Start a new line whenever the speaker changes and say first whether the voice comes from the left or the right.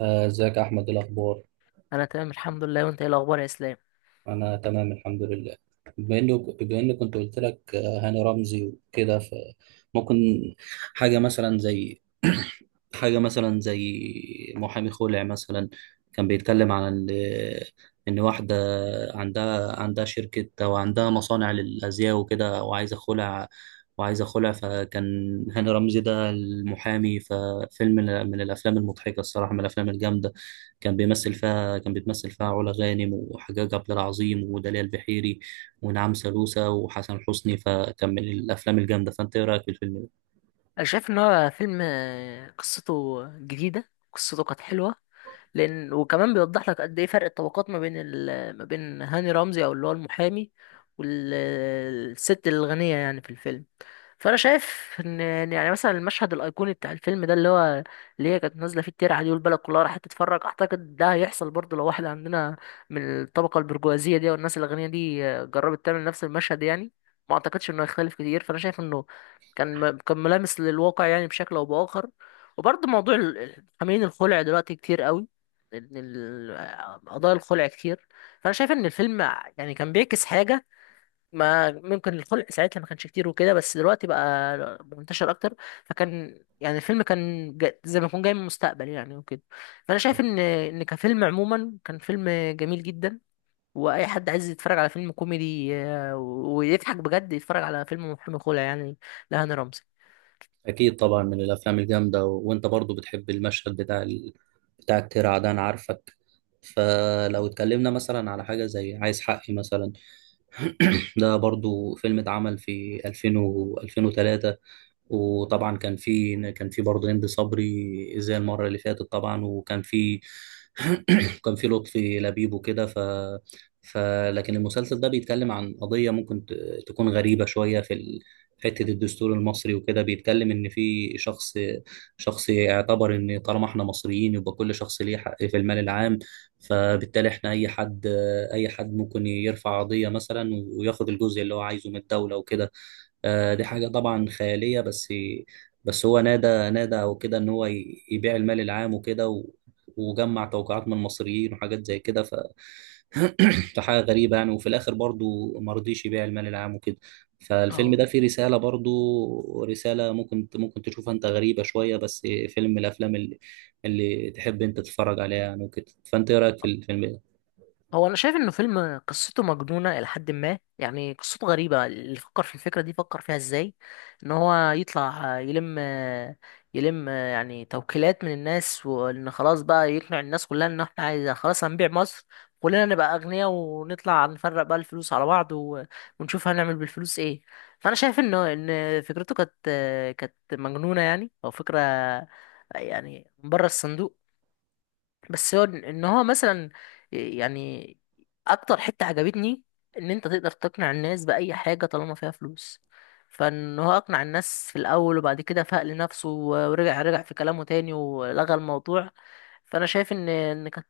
right: ازيك يا احمد؟ إيه الاخبار؟
left: انا تمام الحمد لله، وانت ايه الاخبار يا اسلام؟
right: انا تمام الحمد لله. بما اني كنت قلت لك هاني رمزي وكده فممكن حاجه مثلا زي حاجه مثلا زي محامي خلع مثلا. كان بيتكلم عن ان واحده عندها شركه او عندها مصانع للازياء وكده وعايزه خلع. وعايزه خلع فكان هاني رمزي ده المحامي. ففيلم من الافلام المضحكه، الصراحه من الافلام الجامده. كان بيتمثل فيها علا غانم وحجاج عبد العظيم وداليا البحيري ونعم سالوسة وحسن حسني، فكان من الافلام الجامده. فانت ايه رايك في الفيلم ده؟
left: انا شايف ان هو فيلم قصته جديده، قصته كانت حلوه، لان وكمان بيوضح لك قد ايه فرق الطبقات ما بين ما بين هاني رمزي او اللي هو المحامي والست الغنيه يعني في الفيلم. فانا شايف ان يعني مثلا المشهد الايقوني بتاع الفيلم ده اللي هي كانت نازله فيه الترعه دي والبلد كلها راحت تتفرج. اعتقد ده هيحصل برضه لو واحده عندنا من الطبقه البرجوازيه دي والناس الغنيه دي جربت تعمل نفس المشهد يعني، ما اعتقدش انه هيختلف كتير. فانا شايف انه كان ملامس للواقع يعني بشكل او باخر. وبرضه موضوع حاملين الخلع دلوقتي كتير قوي، إن قضايا الخلع كتير. فانا شايف ان الفيلم يعني كان بيعكس حاجه ما، ممكن الخلق ساعتها ما كانش كتير وكده، بس دلوقتي بقى منتشر اكتر. فكان يعني الفيلم زي ما يكون جاي من المستقبل يعني وكده. فانا شايف ان كفيلم عموما كان فيلم جميل جدا. واي حد عايز يتفرج على فيلم كوميدي ويضحك بجد يتفرج على فيلم محامي خلع يعني، لهاني رمزي.
right: اكيد طبعا من الافلام الجامده وانت برضو بتحب المشهد بتاع بتاع الترعه ده، انا عارفك. فلو اتكلمنا مثلا على حاجه زي عايز حقي مثلا، ده برضو فيلم اتعمل في 2000 و 2003. وطبعا كان في برضه هند صبري زي المره اللي فاتت طبعا، وكان في كان في لطفي لبيب وكده ف ف لكن المسلسل ده بيتكلم عن قضيه ممكن تكون غريبه شويه في حته الدستور المصري وكده. بيتكلم ان في شخص، شخص يعتبر ان طالما احنا مصريين يبقى كل شخص ليه حق في المال العام. فبالتالي احنا اي حد ممكن يرفع قضيه مثلا وياخد الجزء اللي هو عايزه من الدوله وكده. دي حاجة طبعا خيالية. بس بس هو نادى وكده إن هو يبيع المال العام وكده وجمع توقيعات من المصريين وحاجات زي كده فحاجة غريبة يعني. وفي الآخر برضو ما رضيش يبيع المال العام وكده. فالفيلم
left: اه،
right: ده فيه رسالة، برضو رسالة ممكن تشوفها أنت غريبة شوية. بس فيلم من الأفلام اللي تحب أنت تتفرج عليها يعني وكده. فأنت إيه رأيك في الفيلم؟
left: هو انا شايف انه فيلم قصته مجنونه الى حد ما يعني، قصته غريبه. اللي فكر في الفكره دي فكر فيها ازاي؟ ان هو يطلع يلم يعني توكيلات من الناس، وان خلاص بقى يقنع الناس كلها ان احنا عايز خلاص هنبيع مصر، كلنا نبقى اغنياء ونطلع نفرق بقى الفلوس على بعض ونشوف هنعمل بالفلوس ايه. فانا شايف انه ان فكرته كانت مجنونه يعني، او فكره يعني بره الصندوق. بس هو ان هو مثلا، يعني اكتر حتة عجبتني ان انت تقدر تقنع الناس بأي حاجة طالما فيها فلوس. فان هو اقنع الناس في الاول، وبعد كده فاق لنفسه ورجع في كلامه تاني ولغى الموضوع. فانا شايف ان ان كانت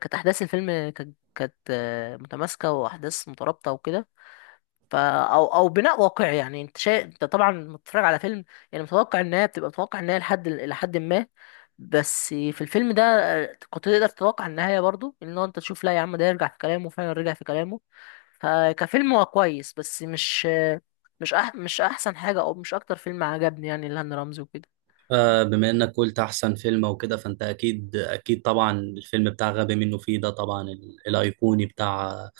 left: كانت احداث الفيلم كانت متماسكة، واحداث مترابطة وكده. ف او بناء واقعي يعني. انت شايف انت طبعا لما بتتفرج على فيلم يعني متوقع النهايه، بتبقى متوقع النهايه لحد ما. بس في الفيلم ده كنت تقدر تتوقع النهايه برضو، ان هو انت تشوف لا يا عم ده يرجع في كلامه، فعلا رجع في كلامه. فكفيلم هو كويس، بس مش احسن حاجه، او مش اكتر فيلم عجبني يعني لهاني رمزي وكده.
right: بما انك قلت احسن فيلم وكده فانت اكيد طبعا الفيلم بتاع غبي منه فيه ده طبعا الايقوني بتاع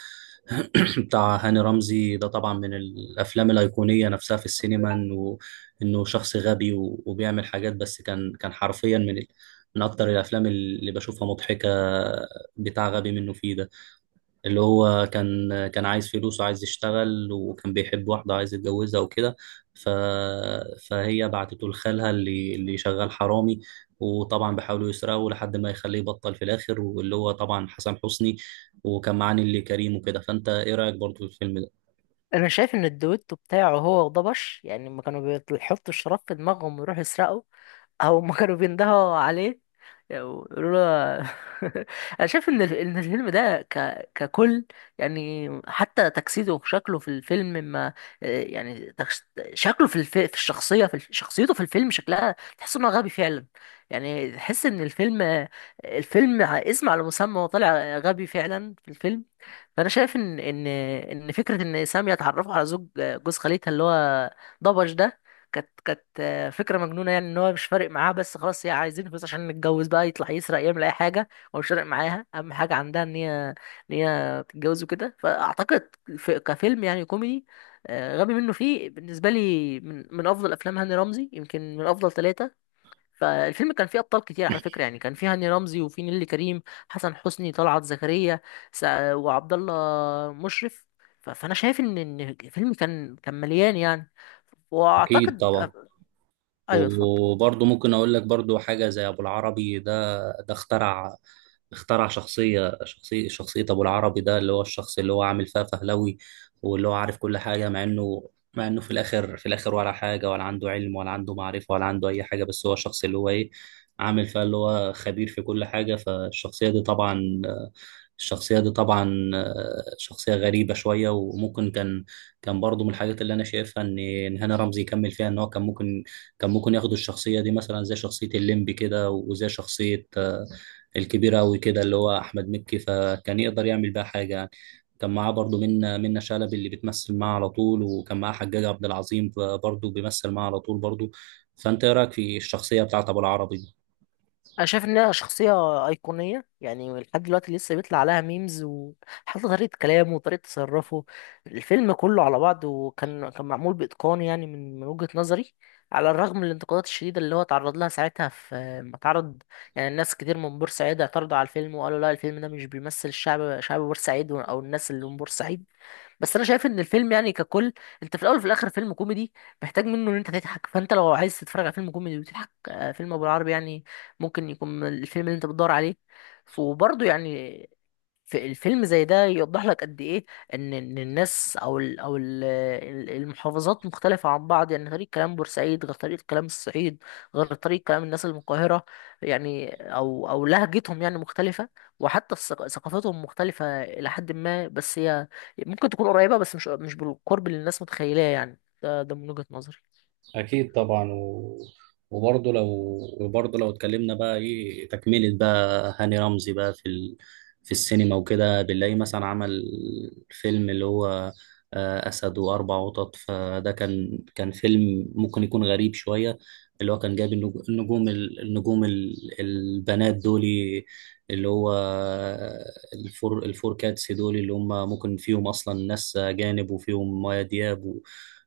right: بتاع هاني رمزي ده، طبعا من الافلام الايقونيه نفسها في السينما. انه، انه شخص غبي وبيعمل حاجات. بس كان حرفيا من من اكتر الافلام اللي بشوفها مضحكه، بتاع غبي منه فيه ده، اللي هو كان عايز فلوس وعايز يشتغل وكان بيحب واحدة عايز يتجوزها وكده ف... فهي بعتته لخالها اللي شغال حرامي. وطبعا بيحاولوا يسرقوا لحد ما يخليه يبطل في الآخر، واللي هو طبعا حسن حسني. وكان معاه نيللي كريم وكده. فأنت إيه رأيك برضو في الفيلم ده؟
left: انا شايف ان الدويتو بتاعه هو وضبش، يعني لما كانوا بيحطوا الشراب في دماغهم ويروحوا يسرقوا، او ما كانوا بيندهوا عليه يقولوا له انا شايف ان الفيلم ده ككل، يعني حتى تجسيده وشكله في الفيلم ما، يعني شكله في في الشخصيه في شخصيته في الفيلم شكلها تحس انه غبي فعلا. يعني تحس ان الفيلم اسم على مسمى، وطلع غبي فعلا في الفيلم. فانا شايف ان فكره ان ساميه اتعرفوا على جوز خالتها اللي هو ضبج ده، كانت فكره مجنونه، يعني ان هو مش فارق معاها، بس خلاص هي عايزين فلوس عشان نتجوز، بقى يطلع يسرق يعمل اي حاجه. هو مش فارق معاها، اهم حاجه عندها ان هي تتجوز وكده. فاعتقد في كفيلم يعني كوميدي، غبي منه فيه بالنسبه لي من افضل افلام هاني رمزي، يمكن من افضل ثلاثه. فالفيلم كان فيه ابطال كتير على فكره يعني، كان فيه هاني رمزي، وفيه نيللي كريم، حسن حسني، طلعت زكريا، وعبد الله مشرف. فانا شايف ان الفيلم كان مليان يعني،
right: أكيد
left: واعتقد.
right: طبعا.
left: ايوه اتفضل.
right: وبرضه ممكن أقول لك برضه حاجة زي أبو العربي ده. ده اخترع، اخترع شخصية، شخصية أبو العربي ده، اللي هو الشخص اللي هو عامل فيها فهلوي واللي هو عارف كل حاجة. مع إنه، في الآخر، في الآخر ولا حاجة، ولا عنده علم ولا عنده معرفة ولا عنده أي حاجة. بس هو الشخص اللي هو إيه، عامل فيها اللي هو خبير في كل حاجة. فالشخصية دي طبعا، شخصية غريبة شوية. وممكن كان، كان برضه من الحاجات اللي أنا شايفها إن هاني رمزي يكمل فيها. إن هو كان ممكن، كان ممكن ياخد الشخصية دي مثلا زي شخصية الليمبي كده وزي شخصية الكبير أوي كده اللي هو أحمد مكي، فكان يقدر يعمل بيها حاجة يعني. كان معاه برضه منة شلبي اللي بتمثل معاه على طول، وكان معاه حجاج عبد العظيم برضه بيمثل معاه على طول برضه. فأنت إيه رأيك في الشخصية بتاعت أبو العربي دي؟
left: انا شايف انها شخصيه ايقونيه يعني، لحد دلوقتي لسه بيطلع عليها ميمز، وحتى طريقه كلامه وطريقه تصرفه. الفيلم كله على بعضه كان معمول باتقان يعني من وجهه نظري. على الرغم من الانتقادات الشديده اللي هو تعرض لها ساعتها في ما تعرض. يعني الناس كتير من بورسعيد اعترضوا على الفيلم وقالوا لا، الفيلم ده مش بيمثل الشعب، شعب بورسعيد او الناس اللي من بورسعيد. بس انا شايف ان الفيلم يعني ككل، انت في الاول وفي الاخر فيلم كوميدي، محتاج منه ان انت تضحك. فانت لو عايز تتفرج على فيلم كوميدي وتضحك، فيلم ابو العربي يعني ممكن يكون من الفيلم اللي انت بتدور عليه. وبرضه يعني في الفيلم زي ده يوضح لك قد ايه ان الناس او ال المحافظات مختلفه عن بعض، يعني طريق كلام بورسعيد غير طريق كلام الصعيد، غير طريق كلام الناس اللي من القاهره. يعني او لهجتهم يعني مختلفه، وحتى ثقافتهم مختلفه الى حد ما. بس هي ممكن تكون قريبه، بس مش بالقرب اللي الناس متخيلاه يعني. ده من وجهه نظري.
right: اكيد طبعا وبرضه لو، وبرضه لو اتكلمنا بقى ايه تكمله بقى هاني رمزي بقى في في السينما وكده، بنلاقيه مثلا عمل فيلم اللي هو اسد واربع قطط. فده كان، كان فيلم ممكن يكون غريب شويه. اللي هو كان جايب النجوم النجوم البنات دولي اللي هو الفور كاتس دول، اللي هم ممكن فيهم اصلا ناس اجانب وفيهم مايا دياب و...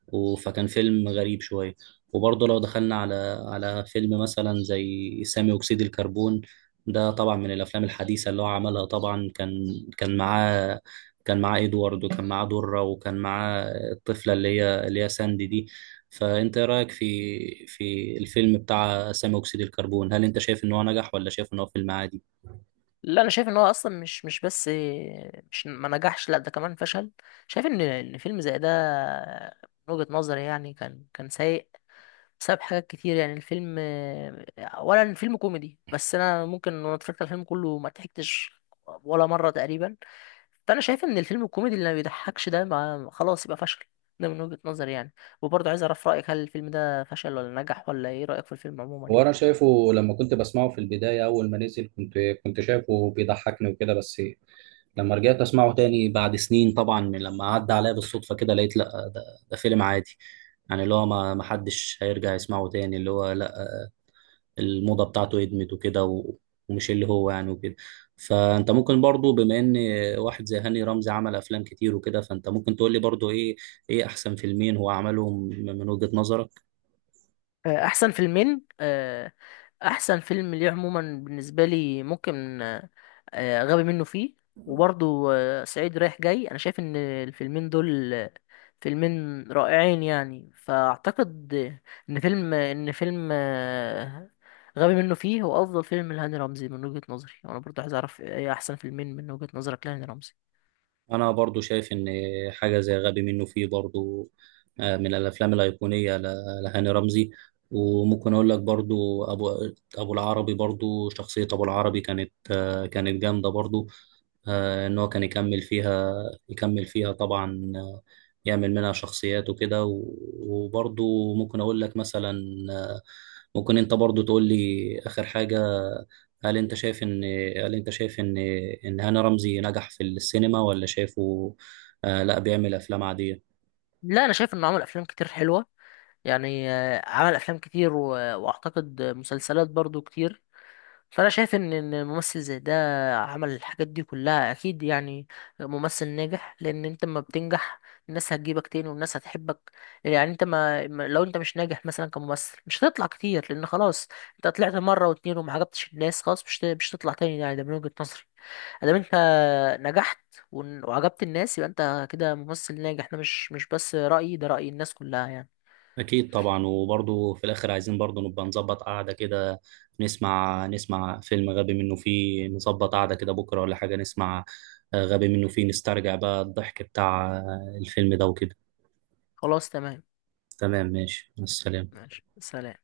right: و- فكان فيلم غريب شويه. وبرضه لو دخلنا على، على فيلم مثلا زي سامي أكسيد الكربون، ده طبعا من الأفلام الحديثة اللي هو عملها. طبعا كان، كان معاه كان معاه إدوارد، وكان معاه درة، وكان معاه الطفلة اللي هي ساندي دي. فأنت إيه رأيك في في الفيلم بتاع سامي أكسيد الكربون؟ هل أنت شايف إن هو نجح ولا شايف إن هو فيلم عادي؟
left: لا، انا شايف ان هو اصلا مش ما نجحش، لا ده كمان فشل. شايف ان فيلم زي ده من وجهة نظري يعني كان سيء، بسبب حاجات كتير يعني. الفيلم، اولا الفيلم كوميدي، بس انا ممكن، وانا اتفرجت على الفيلم كله، ما ضحكتش ولا مرة تقريبا. فانا شايف ان الفيلم الكوميدي اللي ما بيضحكش ده، ما خلاص يبقى فشل، ده من وجهة نظري يعني. وبرضه عايز اعرف رأيك، هل الفيلم ده فشل ولا نجح، ولا ايه رأيك في الفيلم عموما
right: وانا
left: يعني.
right: شايفه لما كنت بسمعه في البدايه اول ما نزل، كنت شايفه بيضحكني وكده. بس لما رجعت اسمعه تاني بعد سنين طبعا من لما عدى عليا بالصدفه كده، لقيت لا ده فيلم عادي. يعني اللي هو ما حدش هيرجع يسمعه تاني، اللي هو لا، الموضه بتاعته ادمت وكده ومش اللي هو يعني وكده. فانت ممكن برضو بما ان واحد زي هاني رمزي عمل افلام كتير وكده، فانت ممكن تقول لي برضو ايه، ايه احسن فيلمين هو عملهم من وجهة نظرك؟
left: احسن فيلمين، احسن فيلم ليه عموما بالنسبه لي ممكن غبي منه فيه، وبرضو صعيدي رايح جاي. انا شايف ان الفيلمين دول فيلمين رائعين يعني. فاعتقد ان فيلم غبي منه فيه هو افضل فيلم لهاني رمزي من وجهه نظري. وانا برضو عايز اعرف ايه احسن فيلمين من وجهه نظرك لهاني رمزي.
right: انا برضو شايف ان حاجه زي غبي منه فيه برضو من الافلام الايقونيه لهاني رمزي. وممكن اقول لك برضو ابو، ابو العربي برضو. شخصيه ابو العربي كانت كانت جامده برضو. ان هو كان يكمل فيها، يكمل فيها طبعا. يعمل منها شخصيات وكده وبرضو ممكن اقول لك مثلا آه، ممكن انت برضو تقول لي اخر حاجة. هل انت شايف ان هل انت شايف ان ان هاني رمزي نجح في السينما، ولا شايفه لا بيعمل افلام عادية؟
left: لا، انا شايف انه عمل افلام كتير حلوه يعني، عمل افلام كتير، واعتقد مسلسلات برضو كتير. فانا شايف ان ممثل زي ده عمل الحاجات دي كلها، اكيد يعني ممثل ناجح. لان انت لما بتنجح الناس هتجيبك تاني والناس هتحبك. يعني انت لو انت مش ناجح مثلا كممثل مش هتطلع كتير، لان خلاص انت طلعت مره واتنين وما عجبتش الناس، خلاص مش تطلع تاني يعني. ده من وجهة نظري. ادام انت نجحت وعجبت الناس، يبقى انت كده ممثل ناجح. ده مش بس رأيي، ده رأي الناس كلها يعني.
right: أكيد طبعا. وبرضه في الآخر عايزين برضه نبقى نظبط قعدة كده. نسمع فيلم غبي منه فيه، نظبط قعدة كده بكرة ولا حاجة. نسمع غبي منه فيه، نسترجع بقى الضحك بتاع الفيلم ده وكده.
left: خلاص تمام.
right: تمام ماشي، مع السلامة.
left: ماشي، سلام.